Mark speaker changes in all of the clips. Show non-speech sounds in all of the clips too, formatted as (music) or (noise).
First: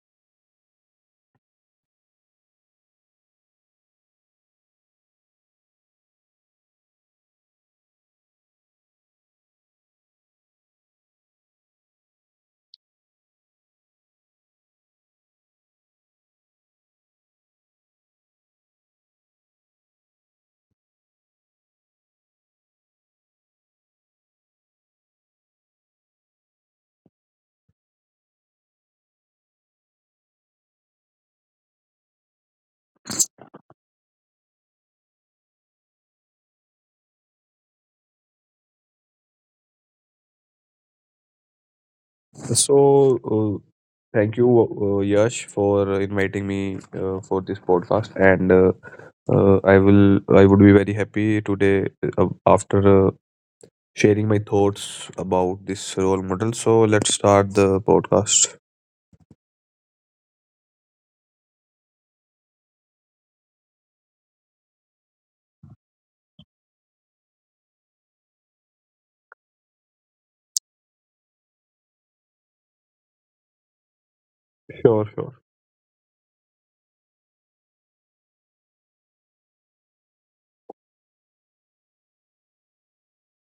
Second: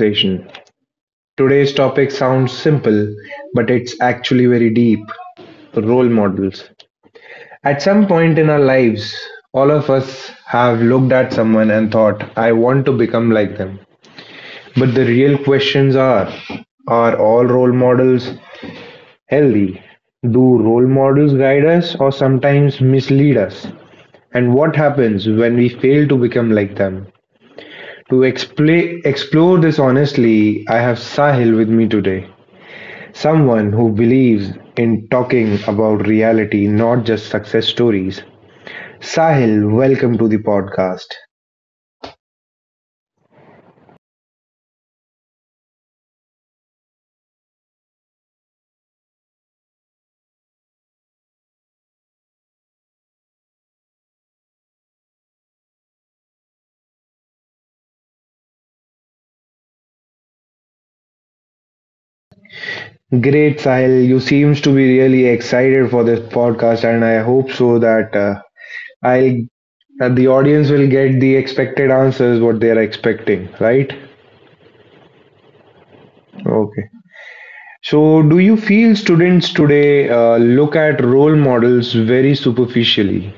Speaker 1: conversation. Today's topic sounds simple, but it's actually very deep, role models. At some point in our lives, all of us have looked at someone and thought, I want to become like them. But the real questions are all role models healthy? Do role models guide us or sometimes mislead us? And what happens when we fail to become like them? To explore this honestly, I have Sahil with me today, someone who believes in talking about reality, not just success stories. Sahil, welcome to the podcast.
Speaker 2: So, uh, thank you, Yash, for inviting me for this podcast, and I would be very happy today after sharing my thoughts about this role model. So let's start the podcast.
Speaker 1: Great, Sahil. You seems to be really excited for this podcast, and I hope so that I'll, that the audience will get the expected answers what they are expecting, right?
Speaker 2: Sure, sure.
Speaker 1: Okay. So, do you feel students today look at role models very superficially?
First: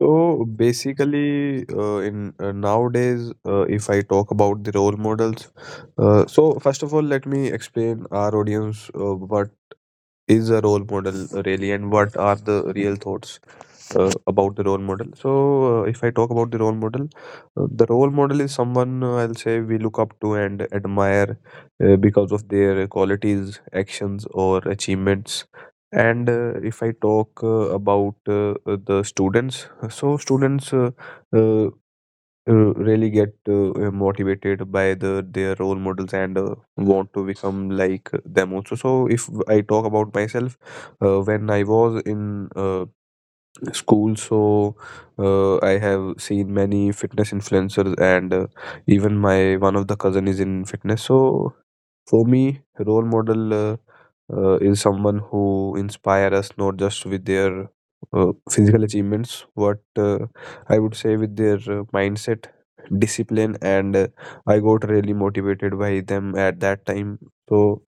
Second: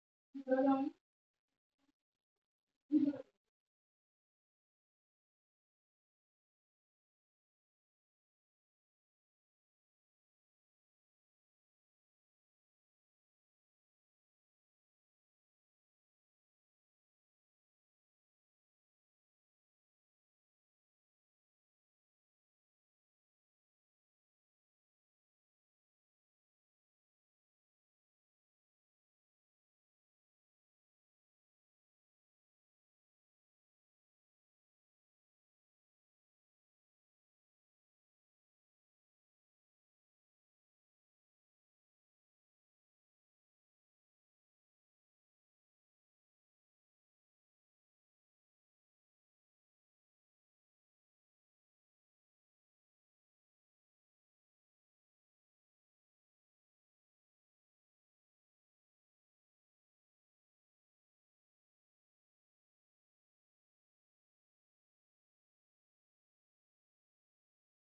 Speaker 2: So basically, in Nowadays, if I talk about the role models, so first of all, let me explain our audience what is a role model really, and what are the real thoughts about the role model. So if I talk about the role model, the role model is someone, I'll say, we look up to and admire because of their qualities, actions, or achievements. And if I talk about the students, so students uh, really get motivated by their role models, and want to become like them also. So if I talk about myself, when I was in school, I have seen many fitness influencers, and even my one of the cousin is in fitness. So for me, role model is someone who inspire us, not just with their physical achievements, but I would say with their mindset, discipline, and I got really motivated by them at that time. So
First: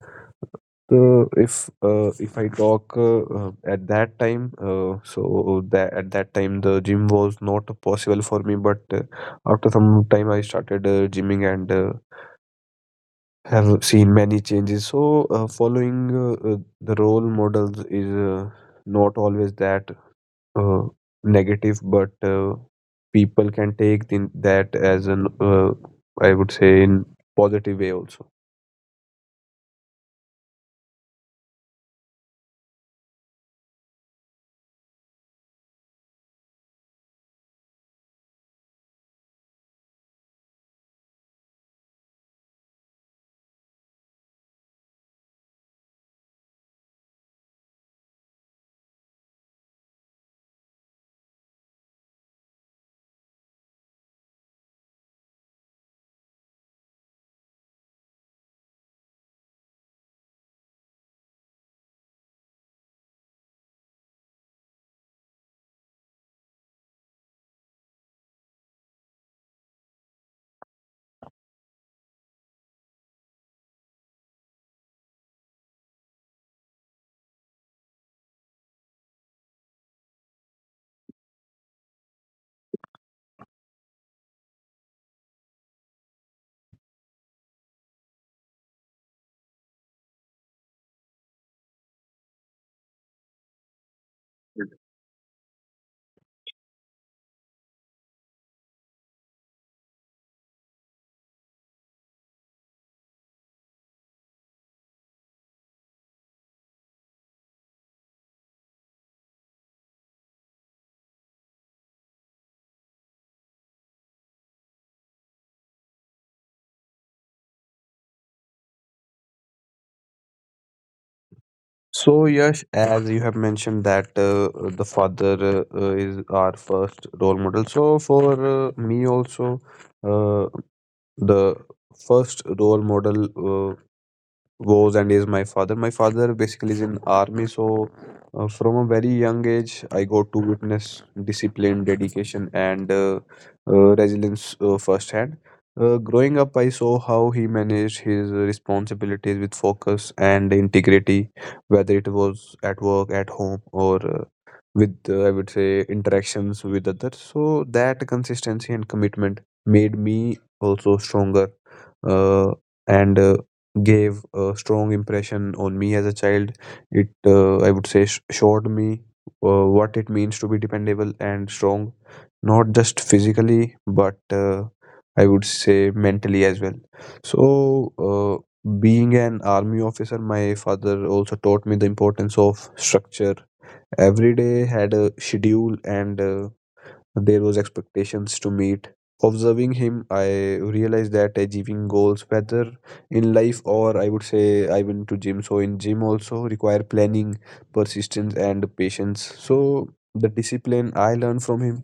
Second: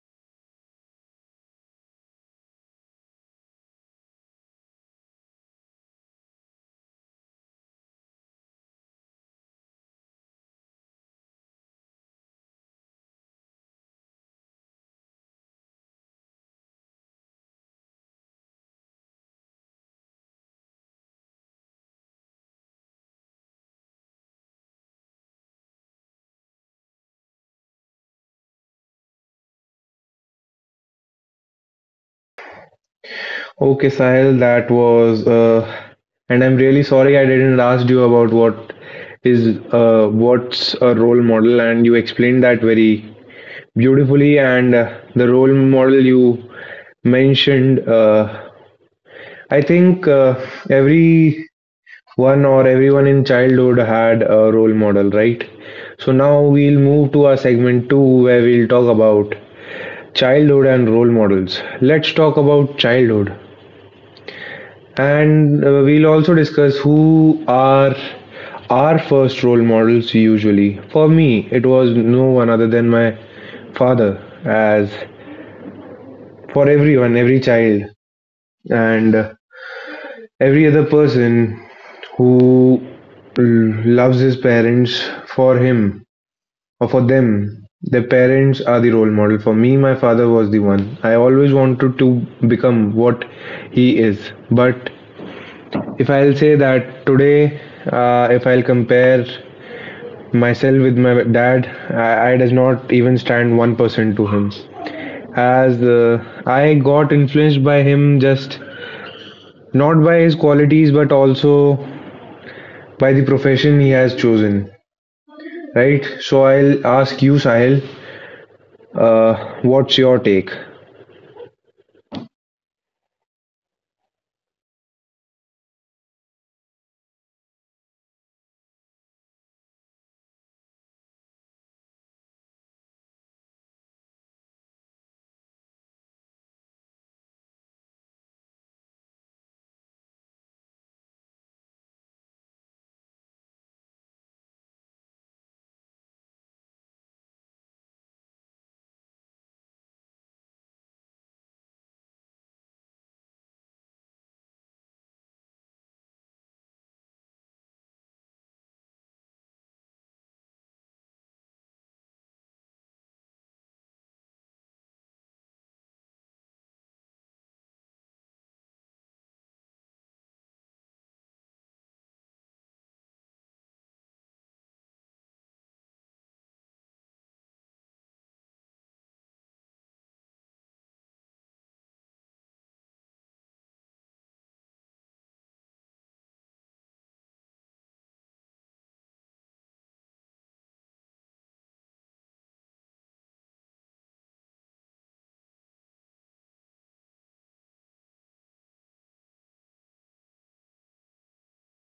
Speaker 2: so if I talk at that time, so that at that time the gym was not possible for me. But after some time, I started gymming, and have seen many changes. So, following the role models is not always that uh, negative, but people can take in that as an I would say in positive way also.
Speaker 1: Okay, Sahil, that was, and I'm really sorry I didn't ask you about what is what's a role model, and you explained that very beautifully. And the role model you mentioned, I think every one or everyone in childhood had a role model, right? So now we'll move to our segment two, where we'll talk about childhood and role models. Let's talk about childhood. And we'll also discuss who are our first role models usually. For me, it was no one other than my father, as for everyone, every child, and every other person who l- loves his parents, for him or for them. Their parents are the role model. For me, my father was the one. I always wanted to become what he is, but if I'll say that today, if I'll compare myself with my dad, I does not even stand 1% to him. As I got influenced by him, just not by his qualities, but also by the profession he has chosen. Right. So I'll ask you, Sahil. What's your take?
Speaker 2: So, Yash, as you have mentioned that the father is our first role model. So, for me also, uh, the first role model was and is my father. My father basically is in army, so from a very young age, I got to witness discipline, dedication, and resilience firsthand. Growing up, I saw how he managed his responsibilities with focus and integrity, whether it was at work, at home, or with I would say interactions with others. So that consistency and commitment made me also stronger, uh, and gave a strong impression on me as a child. It, I would say, showed me what it means to be dependable and strong, not just physically, but I would say mentally as well. So, being an army officer, my father also taught me the importance of structure. Every day had a schedule, and there was expectations to meet. Observing him, I realized that achieving goals, whether in life or, I would say, I went to gym, so in gym also, require planning, persistence, and patience. So the discipline I learned from him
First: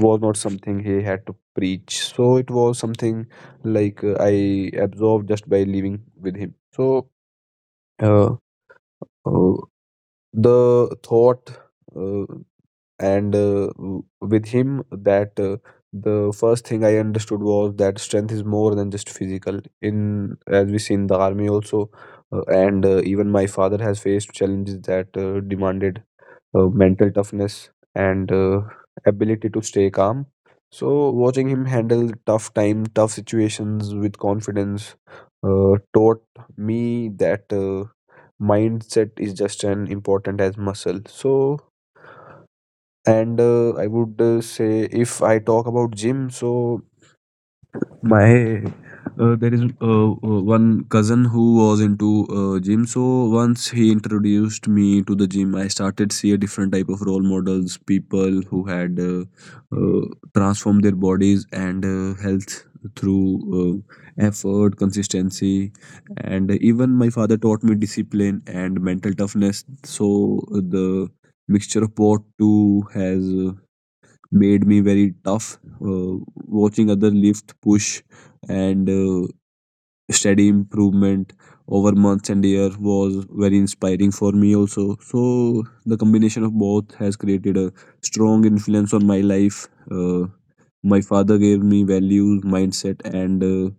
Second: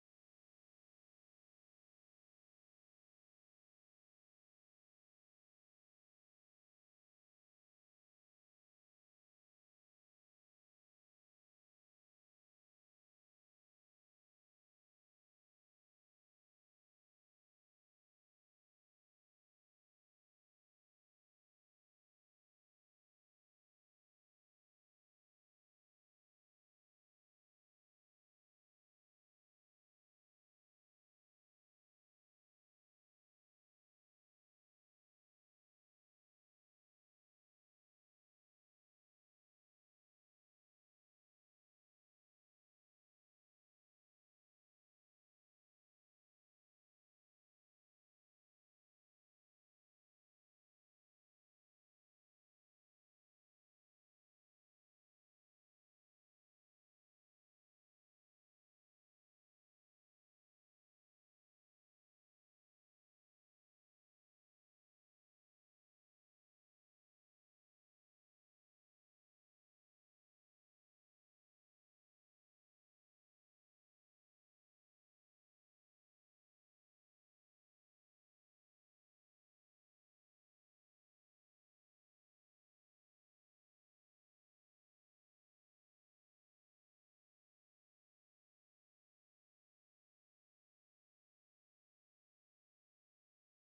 Speaker 2: was not something he had to preach. So it was something like, I absorbed just by living with him. So uh, uh, the thought uh, and with him that the first thing I understood was that strength is more than just physical, in as we see in the army also. And even my father has faced challenges that demanded mental toughness and ability to stay calm. So watching him handle tough situations with confidence taught me that mindset is just as important as muscle. So and uh, I would say, if I talk about gym, so my, there is one cousin who was into gym. So once he introduced me to the gym, I started see a different type of role models, people who had uh, transformed their bodies and health through effort, consistency, and even my father taught me discipline and mental toughness. So the mixture of both two has made me very tough. Watching other lift, push, and steady improvement over months and year was very inspiring for me also. So the combination of both has created a strong influence on my life. My father gave me values, mindset, and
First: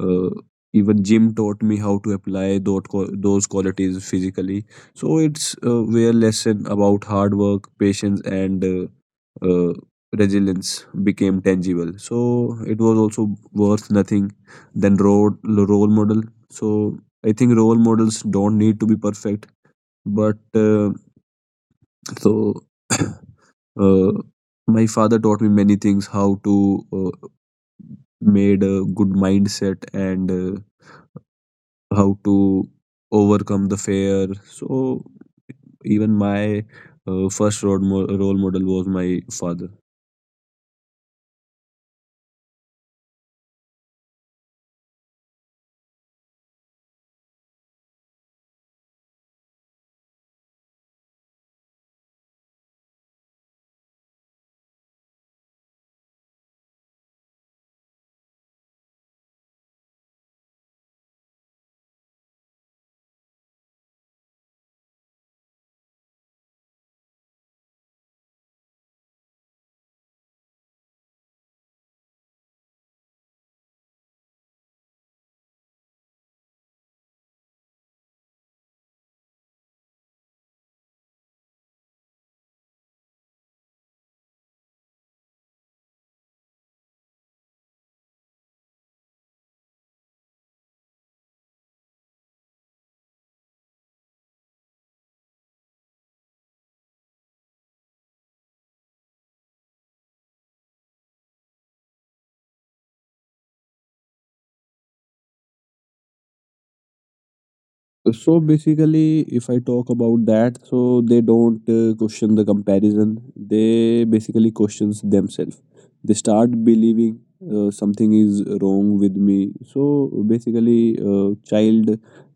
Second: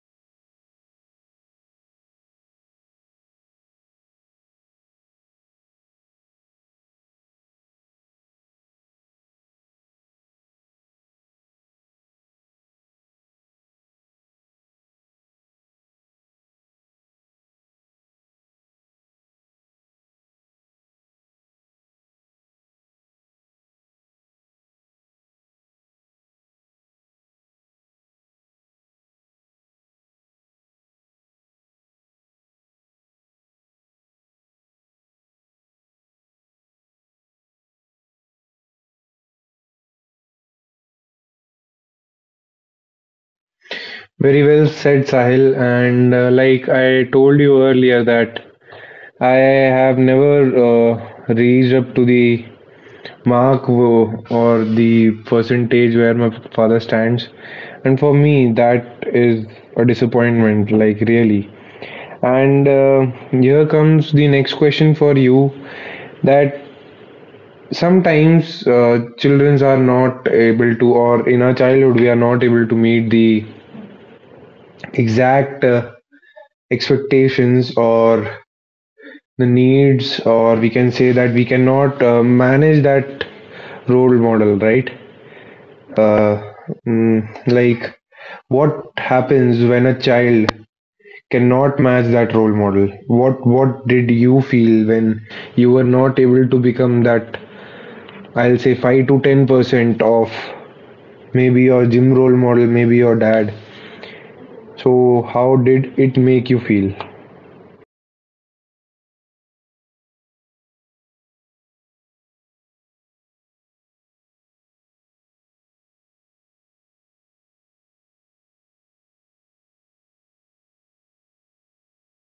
Speaker 2: uh, even gym taught me how to apply those qualities physically. So it's where lesson about hard work, patience, and resilience became tangible. So it was also worth nothing than road role model. So I think role models don't need to be perfect, but so (coughs) (clears throat) uh, my father taught me many things, how to made a good mindset, and how to overcome the fear. So even my first role model was my father.
Speaker 1: Very well said, Sahil. And like I told you earlier, that I have never reached up to the mark, wo or the percentage where my father stands, and for me that is a disappointment, like really. And here comes the next question for you, that sometimes children are not able to, or in our childhood we are not able to meet the exact expectations or the needs, or we can say that we cannot manage that role model, right? Uh, mm, like what happens when a child cannot match that role model? What did you feel when you were not able to become that, I'll say, 5 to 10% of maybe your gym role model, maybe your dad. So how did it make you feel?
Speaker 2: So basically, if I talk about that, so they don't question the comparison. They basically questions themselves. They start believing something is wrong with me. So basically, uh, child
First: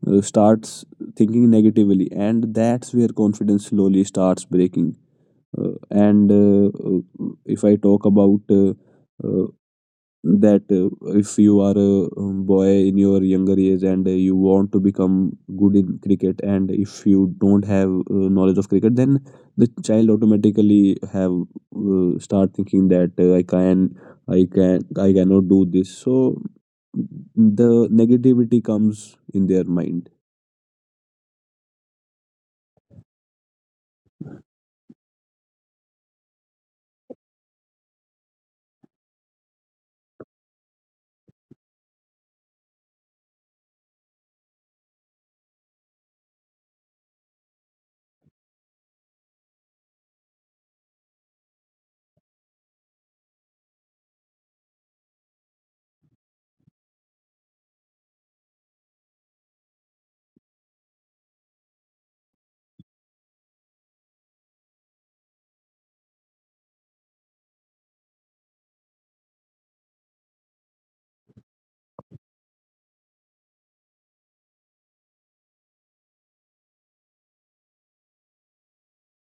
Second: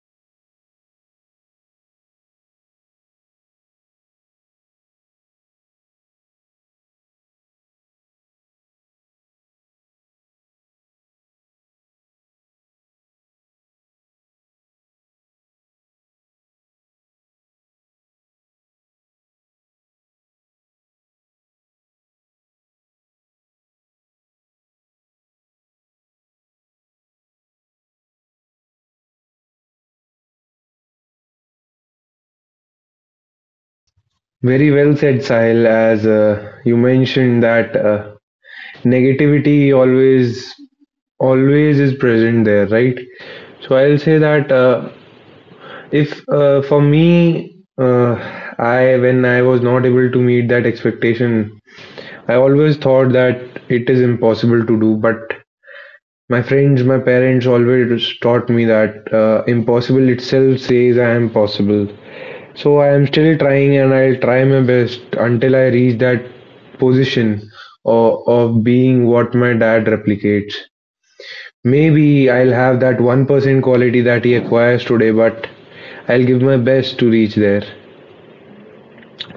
Speaker 2: uh, starts thinking negatively, and that's where confidence slowly starts breaking. And if I talk about uh, that, if you are a boy in your younger age, and you want to become good in cricket, and if you don't have knowledge of cricket, then the child automatically have start thinking that uh, I cannot do this. So the negativity comes in their mind.
Speaker 1: Very well said, Sahil. As you mentioned that negativity always is present there, right? So I'll say that if for me, I, when I was not able to meet that expectation, I always thought that it is impossible to do. But my friends, my parents always taught me that impossible itself says I am possible. So I am still trying, and I'll try my best until I reach that position of being what my dad replicates. Maybe I'll have that 1% quality that he acquires today, but I'll give my best to reach there.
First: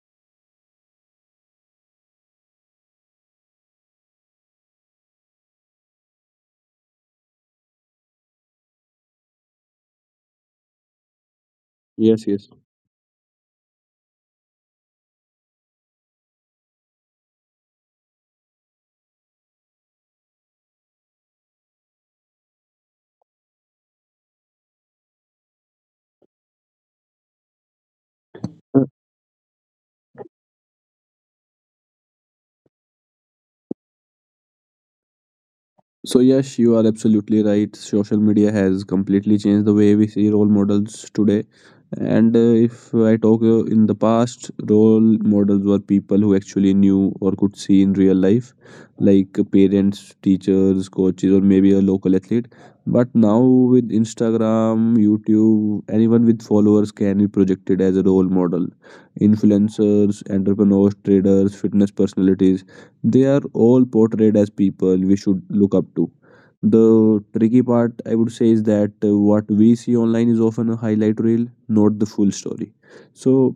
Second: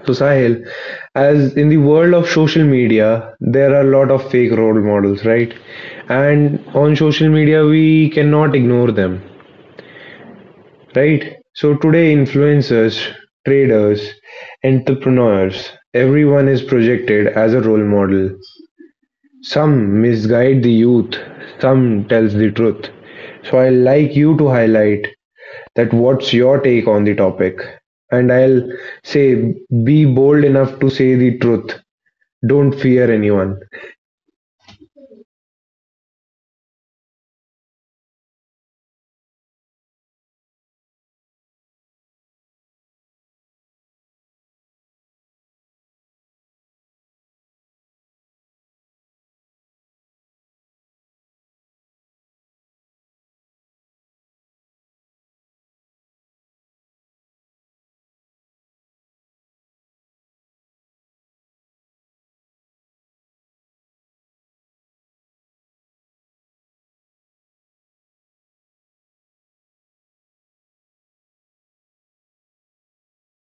Speaker 1: So, Sahil, as in the world of social media, there are a lot of fake role models, right? And on social media, we cannot ignore them, right? So today,
Speaker 2: Yes, yes.
Speaker 1: influencers, traders, entrepreneurs, everyone is projected as a role model. Some misguide the youth, some tells the truth. So I'd like you to highlight that, what's your take on the topic? And I'll say, be bold enough to say the truth. Don't fear anyone.
Speaker 2: So yes, you are absolutely right. Social media has completely changed the way we see role models today. And if I talk in the past, role models were people who actually knew or could see in real life, like parents, teachers, coaches, or maybe a local athlete. But now with Instagram, YouTube, anyone with followers can be projected as a role model. Influencers, entrepreneurs, traders, fitness personalities, they are all portrayed as people we should look up to. The tricky part, I would say, is that what we see online is often a highlight reel, not the full story. So,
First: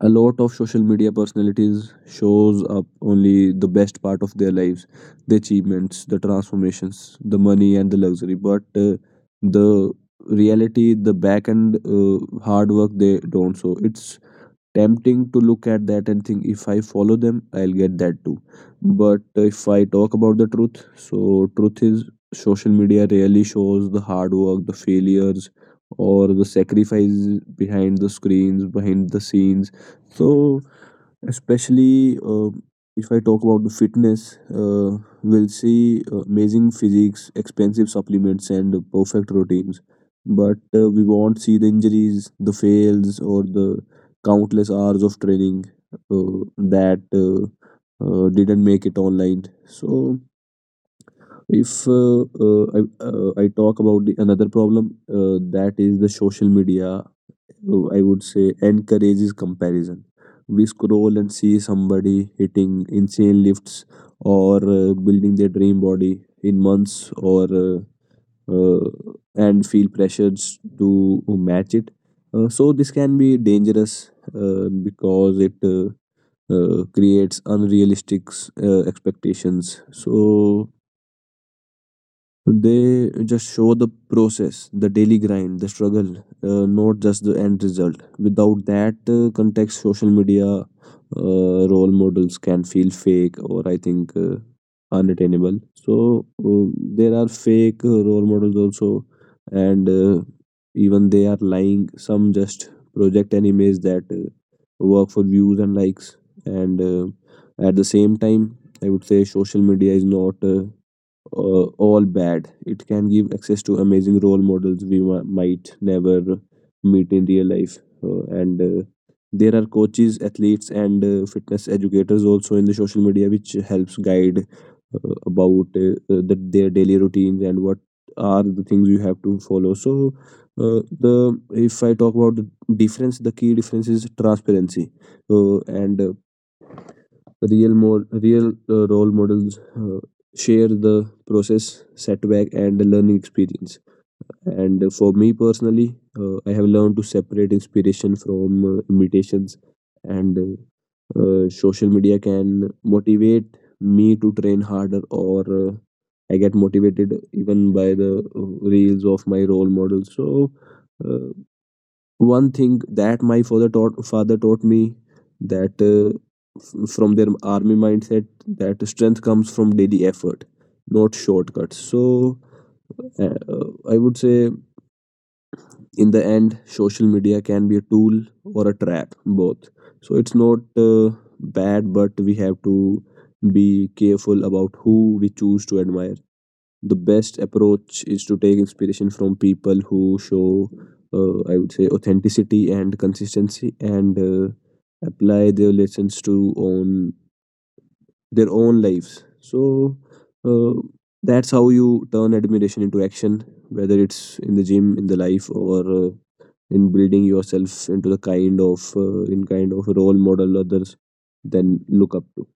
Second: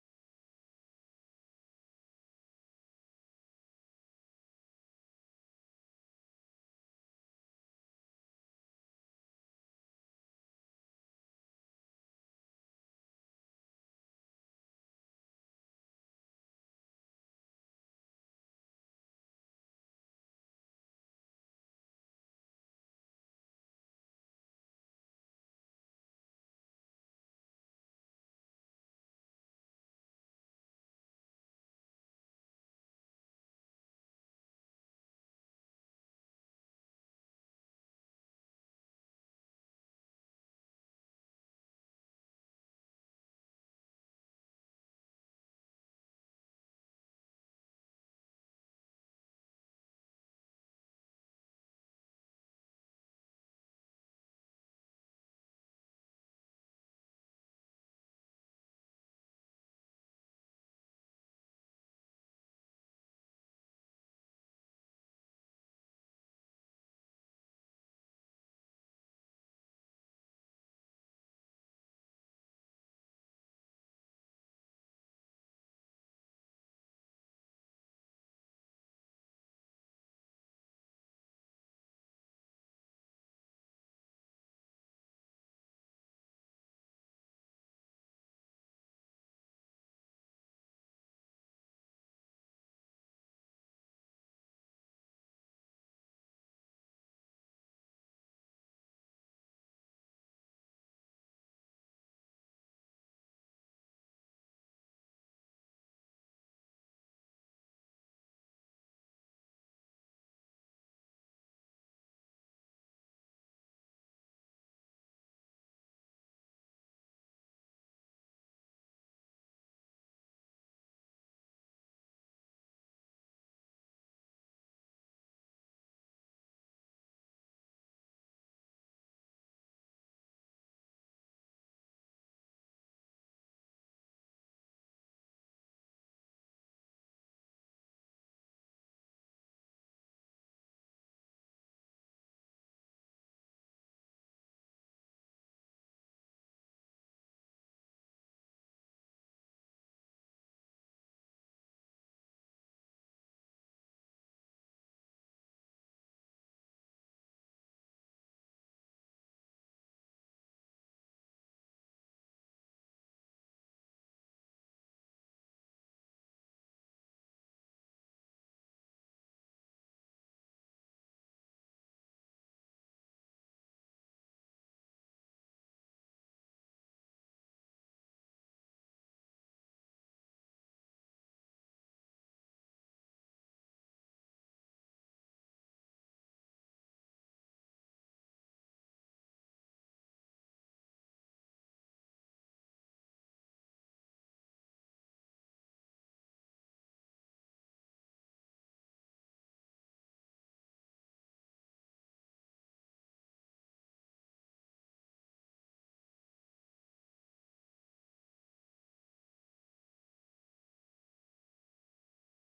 Speaker 2: a lot of social media personalities shows up only the best part of their lives, the achievements, the transformations, the money, and the luxury. But the reality, the back end hard work, they don't. So, it's tempting to look at that and think, if I follow them, I'll get that too. But if I talk about the truth, so truth is, social media really shows the hard work, the failures, or the sacrifices behind the screens, behind the scenes. So especially if I talk about the fitness, we'll see amazing physiques, expensive supplements, and perfect routines. But we won't see the injuries, the fails, or the countless hours of training uh, that didn't make it online. So, if I, I talk about another problem, that is the social media, I would say encourages comparison. We scroll and see somebody hitting insane lifts or building their dream body in months, or uh, and feel pressures to match it. So this can be dangerous because it creates unrealistic expectations. So they just show the process, the daily grind, the struggle, not just the end result. Without that context, social media role models can feel fake or, I think, unattainable. So there are fake role models also, and even they are lying. Some just project an image that work for views and likes, and at the same time, I would say social media is not. All bad. It can give access to amazing role models we might never meet in real life. And there are coaches, athletes, and fitness educators also in the social media, which helps guide about their daily routines and what are the things you have to follow. So, the if I talk about the difference, the key difference is transparency, and real more real role models share the process, setback, and the learning experience. And for me personally, I have learned to separate inspiration from imitations, and social media can motivate me to train harder, or I get motivated even by the reels of my role models. So. Uh, One thing that my father taught me that from their army mindset, that strength comes from daily effort, not shortcuts. So uh, uh, I would say, in the end, social media can be a tool or a trap, both. So it's not bad, but we have to be careful about who we choose to admire. The best approach is to take inspiration from people who show I would say, authenticity and consistency, and apply their lessons to on their own lives. So uh, that's how you turn admiration into action, whether it's in the gym, in the life, or in building yourself into the kind of in kind of role model others then look up to.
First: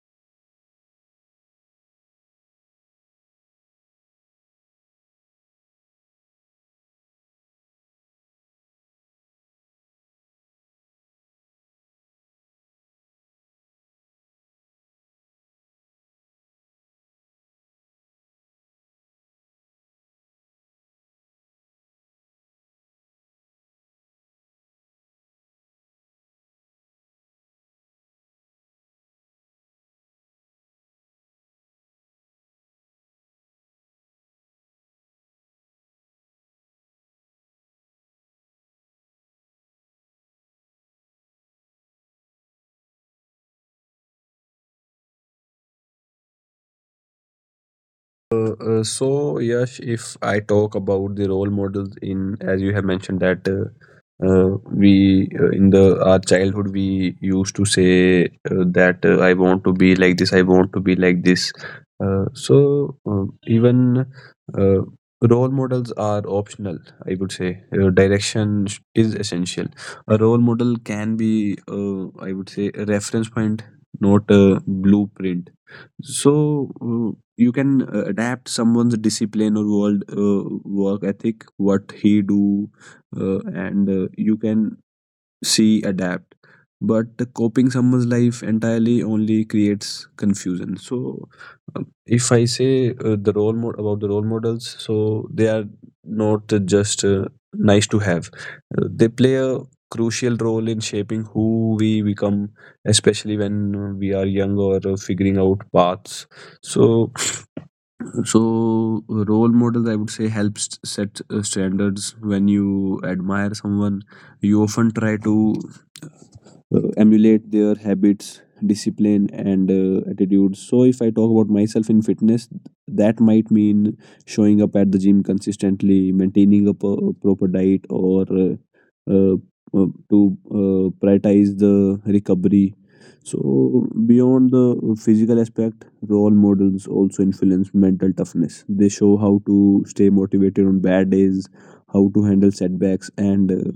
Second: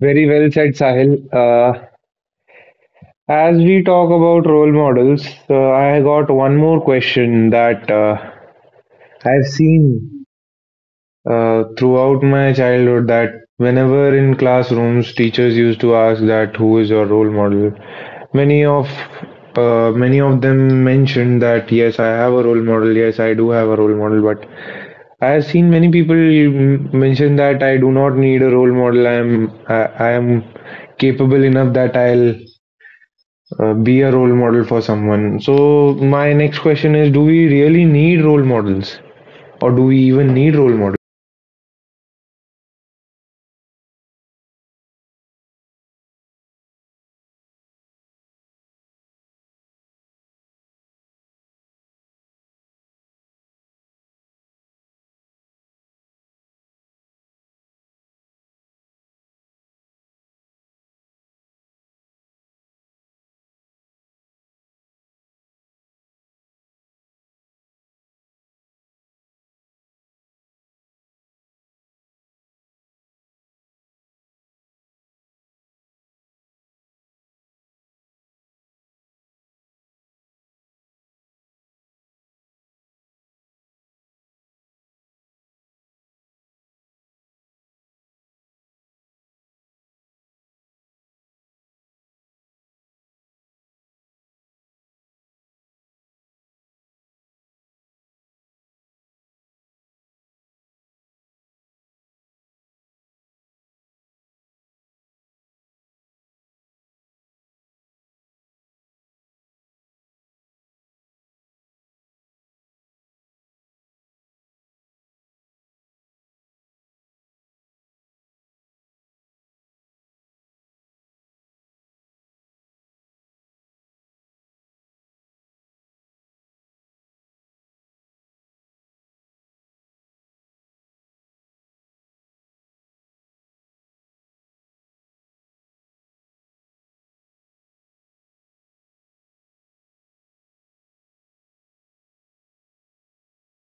Speaker 1: Very well said, Sahil. As we talk about role models, I got one more question, that I've seen throughout my childhood, that whenever in classrooms teachers used to ask that who is your role model, many of many of them mentioned that yes, I have a role model. Yes, I do have a role model. But I have seen many people mention that I do not need a role model. I am, I am capable enough that I'll be a role model for someone. So my next question is: do we really need role models, or do we even need role models?
Speaker 2: So, Yash, if I talk about the role models in, as you have mentioned that we in the our childhood we used to say that I want to be like this, I want to be like this. So even uh, role models are optional. I would say direction is essential. A role model can be, I would say, a reference point, not a blueprint. So you can adapt someone's discipline or world work ethic, what he do, and you can C adapt. But copying someone's life entirely only creates confusion. So, if I say the about the role models, so they are not just nice to have. They play a crucial role in shaping who we become, especially when we are young or figuring out paths. So, so role models, I would say, helps set standards. When you admire someone, you often try to emulate their habits, discipline, and attitudes. So if I talk about myself in fitness, that might mean showing up at the gym consistently, maintaining a proper diet, or uh, to prioritize the recovery. So beyond the physical aspect, role models also influence mental toughness. They show how to stay motivated on bad days, how to handle setbacks, and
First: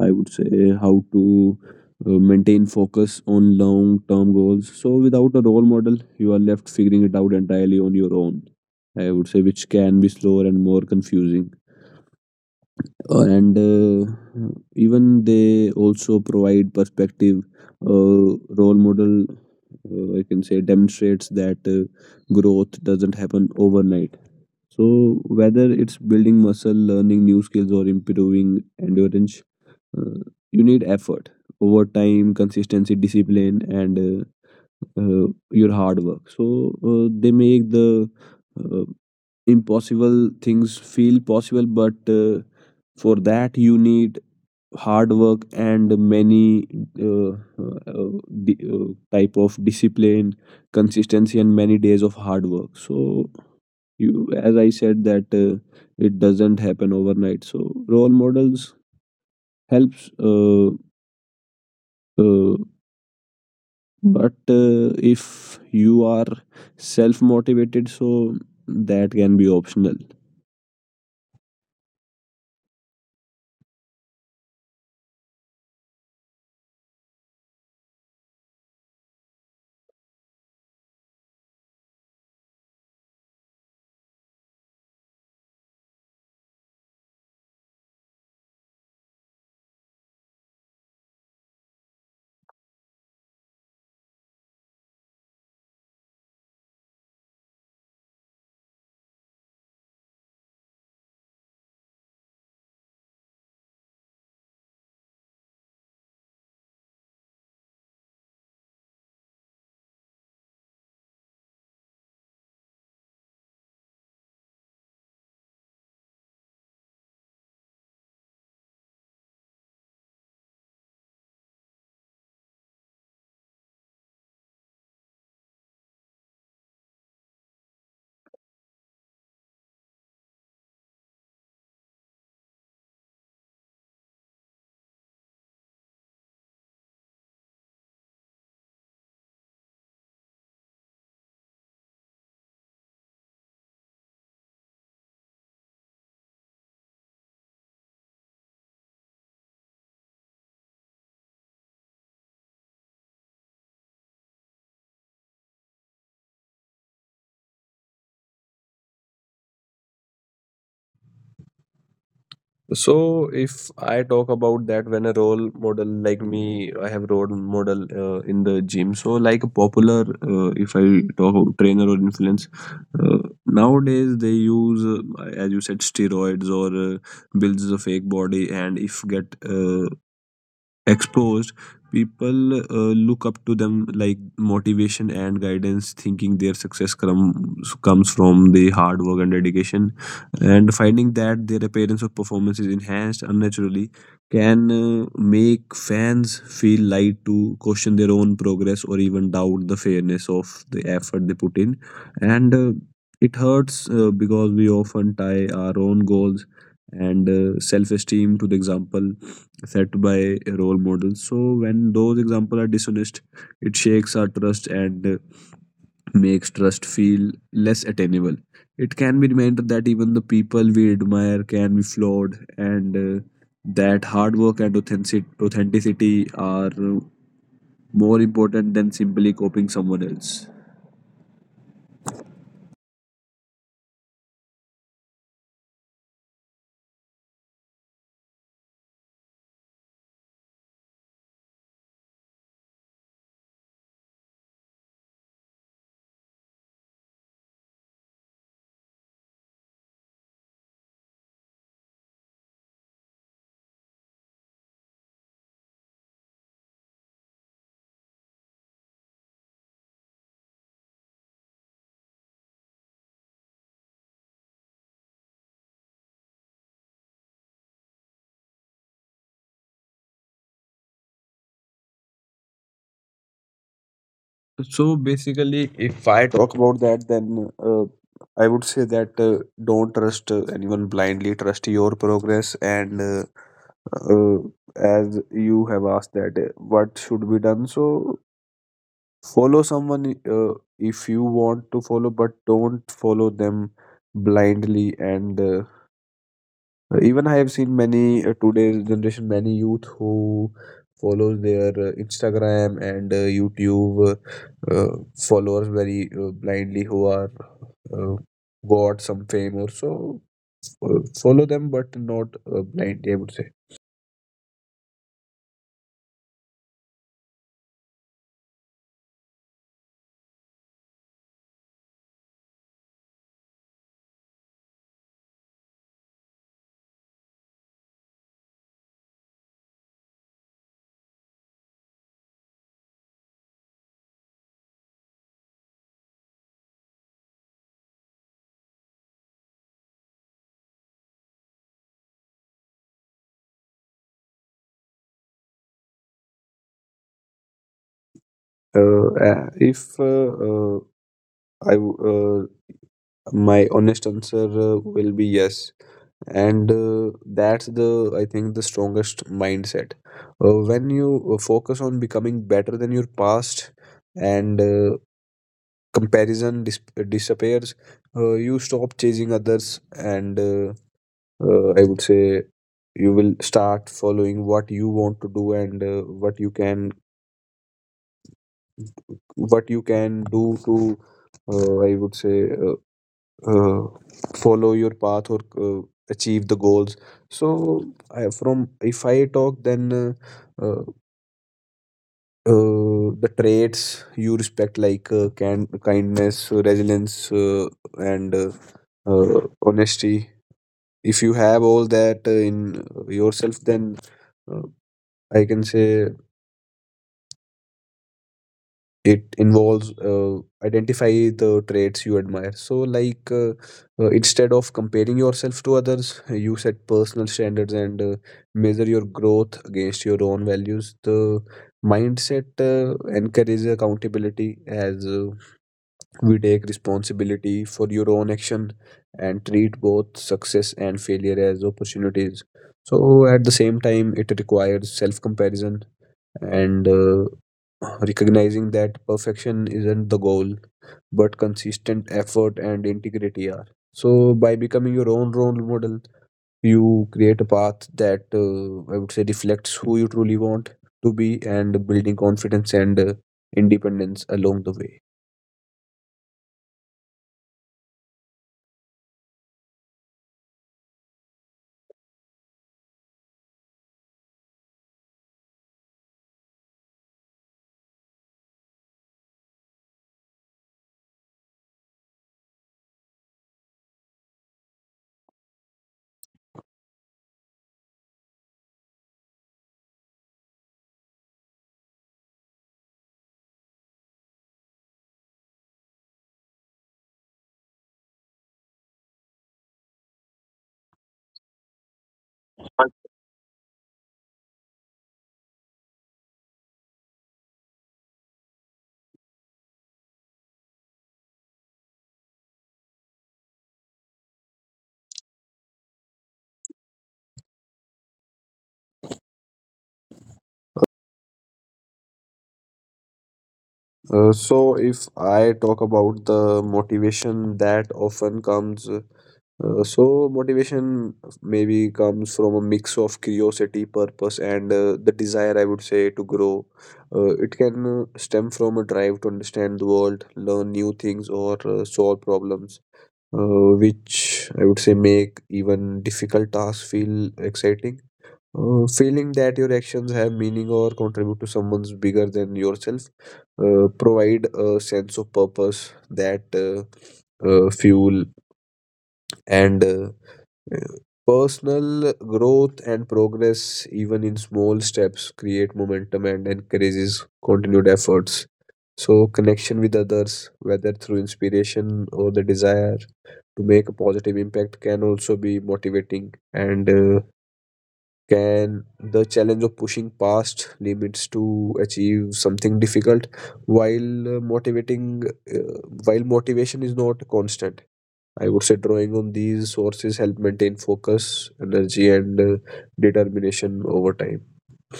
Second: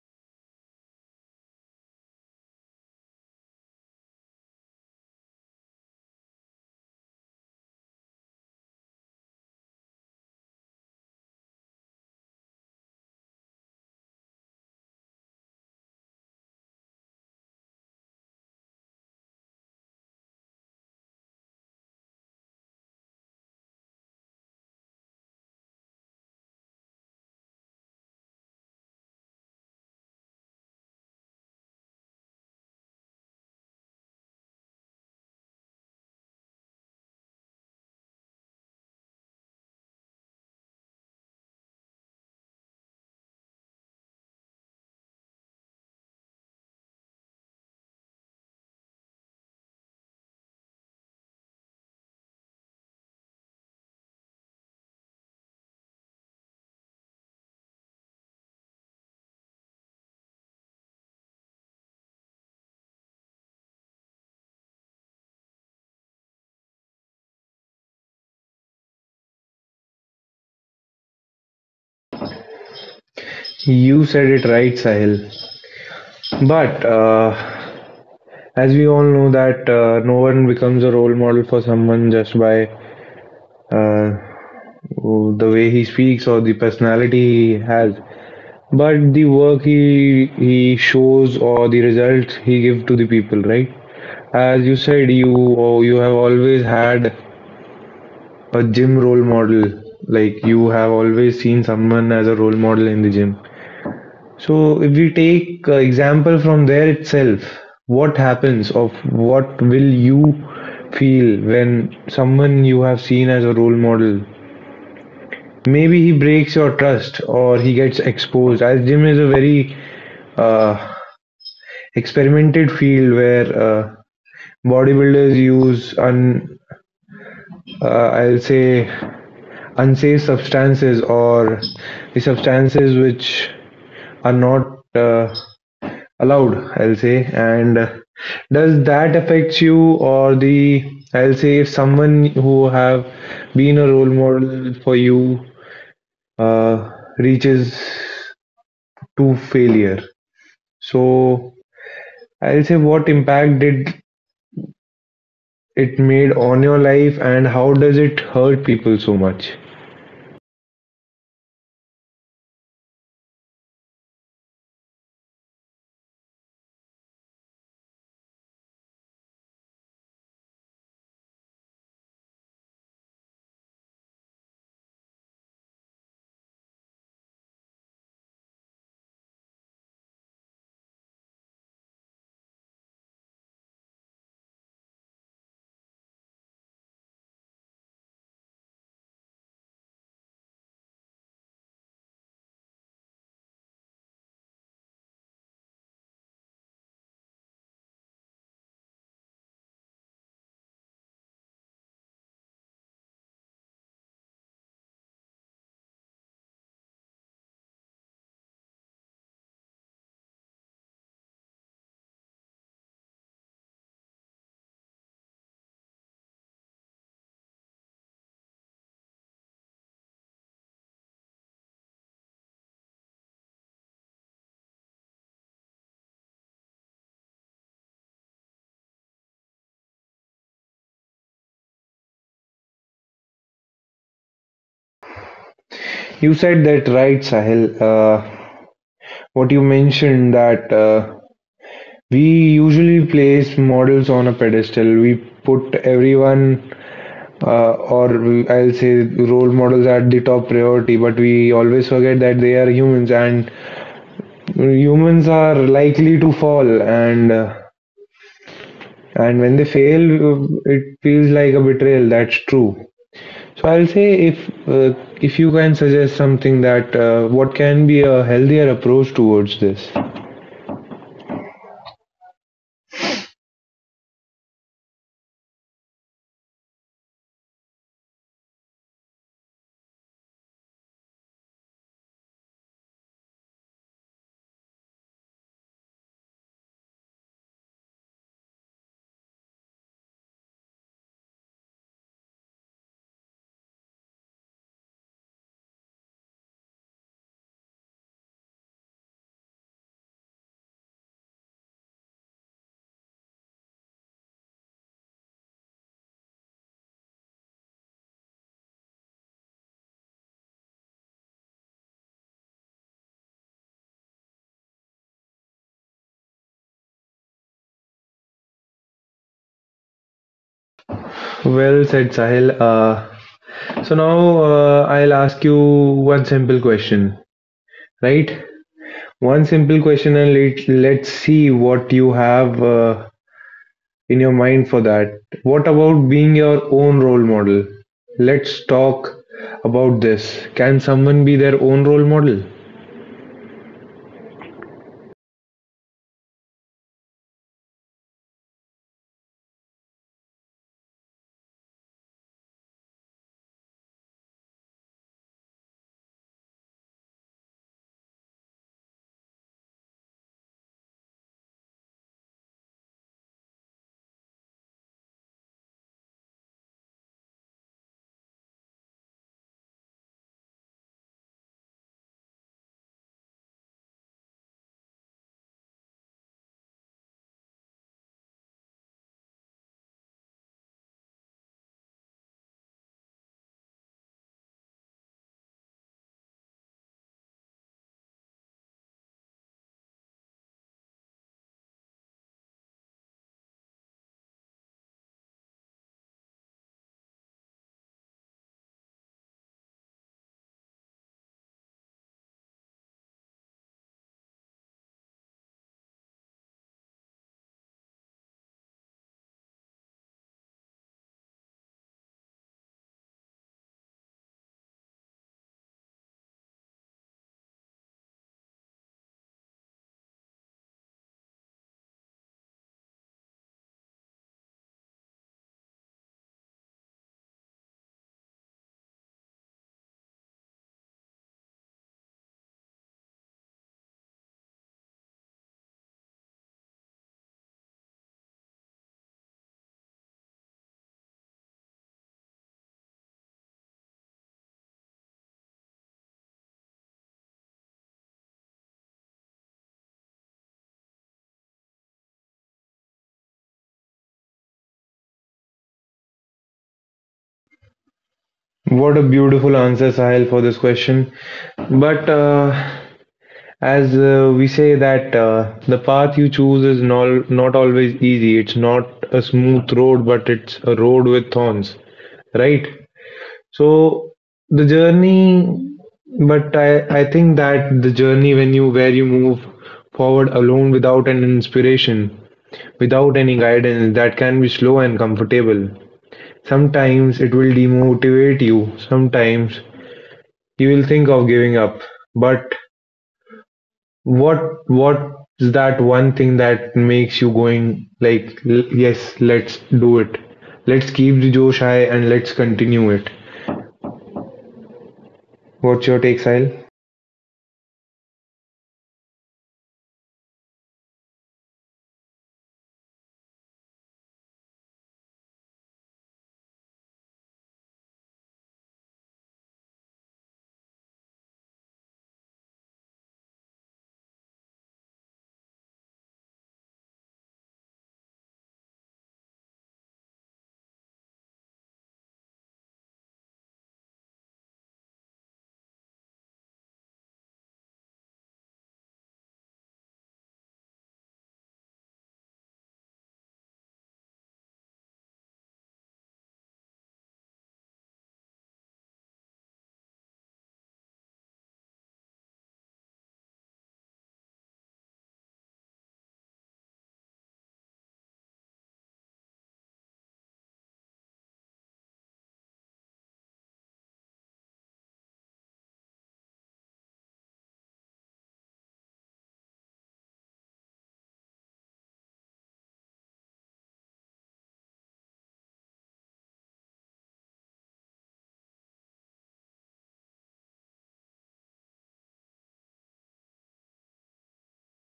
Speaker 2: I would say, how to maintain focus on long term goals. So, without a role model, you are left figuring it out entirely on your own, I would say, which can be slower and more confusing. And Even they also provide perspective. Role model, I can say, demonstrates that growth doesn't happen overnight. So whether it's building muscle, learning new skills, or improving endurance, uh, you need effort over time, consistency, discipline, and your hard work. So they make the uh, impossible things feel possible. But for that you need hard work and many uh, uh, type of discipline, consistency, and many days of hard work. So, you, as I said that it doesn't happen overnight. So role models helps, uh, but if you are self motivated, so that can be optional.
Speaker 1: You said it right, Sahil. But as we all know that no one becomes a role model for someone just by uh, the way he speaks or the personality he has, but the work he shows or the results he give to the people, right? As you said, you, or you have always had a gym role model. Like, you have always seen someone as a role model in the gym. So if we take example from there itself, what happens, of what will you feel when someone you have seen as a role model, maybe he breaks your trust or he gets exposed? As gym is a very uh, experimented field, where bodybuilders use un uh, I'll say unsafe substances, or the substances which are not allowed, I'll say. And does that affect you? Or the, I'll say, if someone who have been a role model for you uh, reaches to failure, so I'll say, what impact did it made on your life and how does it hurt people so much?
Speaker 2: So if I talk about that, when a role model like me, I have role model in the gym. So like a popular, if I talk about trainer or influence, uh, nowadays they use as you said, steroids or builds a fake body, and if get exposed, people look up to them like motivation and guidance, thinking their comes from the hard work and dedication, and finding that their appearance of performance is enhanced unnaturally can make fans feel light to question their own progress or even doubt the fairness of the effort they put in. And it hurts because we often tie our own goals and self-esteem to the example set by role models. So when those examples are dishonest, it shakes our trust and makes trust feel less attainable. It can be reminded that even the people we admire can be flawed, and that hard work and authenticity are more important than simply copying someone else.
Speaker 1: You said that right, Sahil. What you mentioned, that we usually place models on a pedestal. We put everyone, or I'll say, role models at the top priority, but we always forget that they are humans, and humans are likely to fall. And and when they fail, it feels like a betrayal. That's true. So I'll say, uh, if you can suggest something, that what can be a healthier approach towards this.
Speaker 2: So basically, if I talk about that, then I would say that don't trust anyone blindly, trust your progress. And uh, as you have asked that, what should be done? So follow someone if you want to follow, but don't follow them blindly. And Even I have seen many today's generation, many youth who follows their Instagram and YouTube uh, followers very blindly, who are uh, got some fame or so. Follow them, but not blindly, I would say.
Speaker 1: Well said, Sahil. So now I'll ask you one simple question, right? One simple question, and let's see what you have in your mind for that. What about being your own role model? Let's talk about this. Can someone be their own role model?
Speaker 2: If I my honest answer will be yes. And that's the, I think, the strongest mindset. When you focus on becoming better than your past, and comparison disappears, you stop chasing others, and I would say, you will start following what you want to do, and what you can, what you can do to I would say, uh, follow your path or achieve the goals. So, I, from if I talk, then uh, the traits you respect, like can kindness, resilience, and honesty, if you have all that in yourself, then uh, I can say, it involves identify the traits you admire. So like, instead of comparing yourself to others, you set personal standards and measure your growth against your own values. The mindset encourages accountability, as we take responsibility for your own action and treat both success and failure as opportunities. So at the same time, it requires self comparison and recognizing that perfection isn't the goal, but consistent effort and integrity are. So by becoming your own role model, you create a path that I would say reflects who you truly want to be, and building confidence and independence along the way.
Speaker 1: What a beautiful answer, Sahil, for this question. But as we say that the path you choose is not always easy. It's not a smooth road, but it's a road with thorns, right? So the journey, but I think that the journey, when you, where you move forward alone without an inspiration, without any guidance, that can be slow and comfortable. Sometimes it will demotivate you. Sometimes you'll think of giving up, but what what's that one thing that makes you going, like, yes, let's do it. Let's keep the Josh high and let's continue it." What's your take, Sahil?
Speaker 2: Uh, so if I talk about the motivation that often comes So motivation maybe comes from a mix of curiosity, purpose, and the desire, I would say, to grow. It can stem from a drive to understand the world, learn new things, or solve problems, which I would say make even difficult tasks feel exciting. Feeling that your actions have meaning or contribute to someone's bigger than yourself provide a sense of purpose that fuel. And personal growth and progress, even in small steps, create momentum and encourages continued efforts. So, connection with others, whether through inspiration or the desire to make a positive impact, can also be motivating. And can the challenge of pushing past limits to achieve something difficult, while motivating uh, while motivation is not constant, I would say, drawing on these sources help maintain focus, energy, and determination over time. Uh,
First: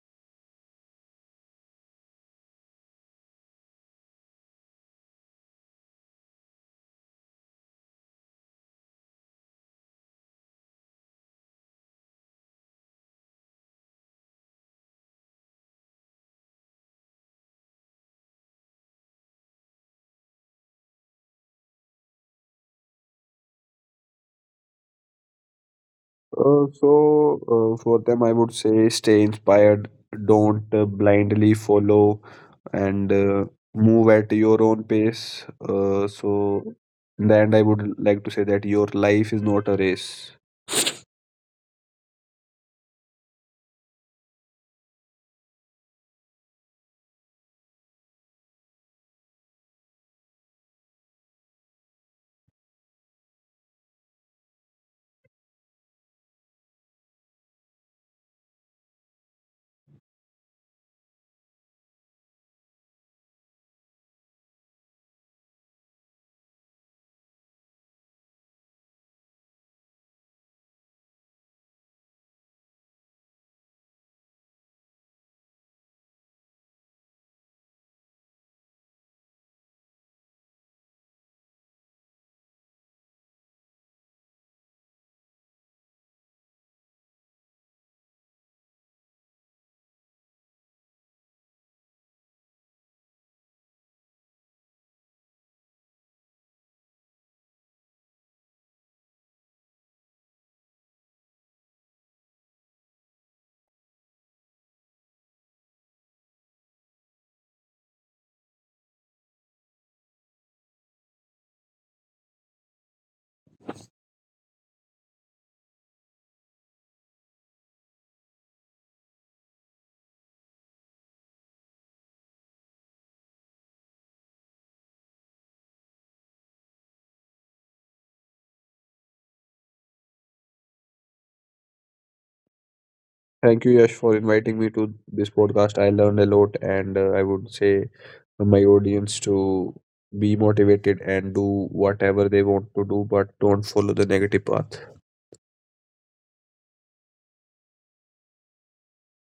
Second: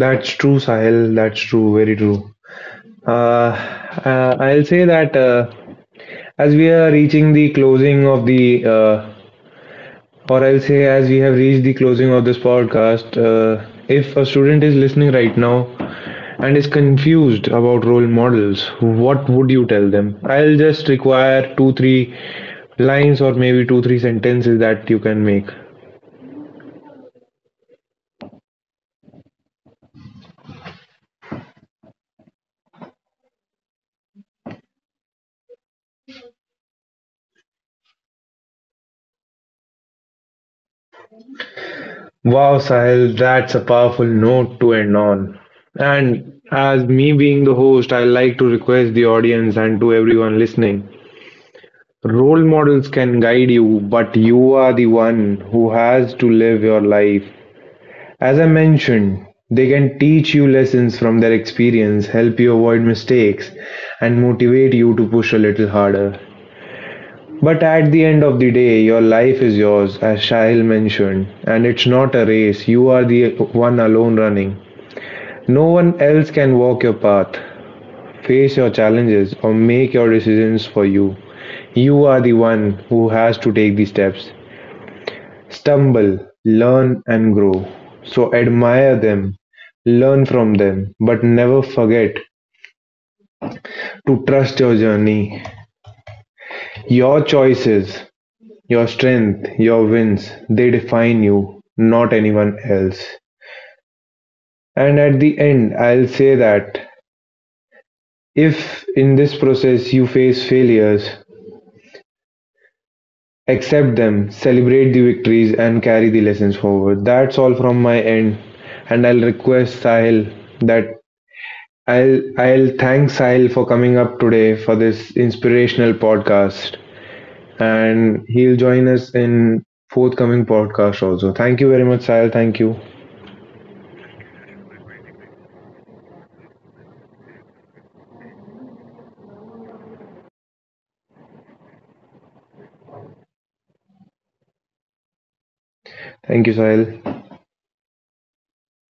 Speaker 1: That's true, Sahil. That's true. Very true. Uh, I'll say that as we are reaching the closing of the uh, or I'll say, as we have reached the closing of this podcast, if a student is listening right now and is confused about role models, what would you tell them? I'll just require two, three lines, or maybe two, three sentences that you can make.
Speaker 2: so, for them, I would say, stay inspired, don't blindly follow, and move at your own pace. So, in the end, I would like to say that your life is not a race.
Speaker 1: Wow, Sahil, that's a powerful note to end on. And as me being the host, I like to request the audience and to everyone listening, role models can guide you, but you are the one who has to live your life. As I mentioned, they can teach you lessons from their experience, help you avoid mistakes, and motivate you to push a little harder. But at the end of the day, your life is yours, as Shail mentioned, and it's not a race. You are the one alone running. No one else can walk your path, face your challenges, or make your decisions for you. You are the one who has to take the steps. Stumble, learn, and grow. So admire them, learn from them, but never forget to trust your journey. Your choices, your strength, your wins, they define you, not anyone else. And at the end, I'll say that if in this process you face failures, accept them, celebrate the victories, and carry the lessons forward. That's all from my end. And I'll request Sahil that I'll thank Sahil for coming up today for this inspirational podcast, and he'll join us in forthcoming podcast also. Thank you very much, Sahil. Thank you.
Speaker 2: Thank you, Yash, for inviting me to this podcast. I learned a lot, and I would say my audience to be motivated and do whatever they want to do, but don't follow the negative path.
Speaker 1: Thank you, Sahil.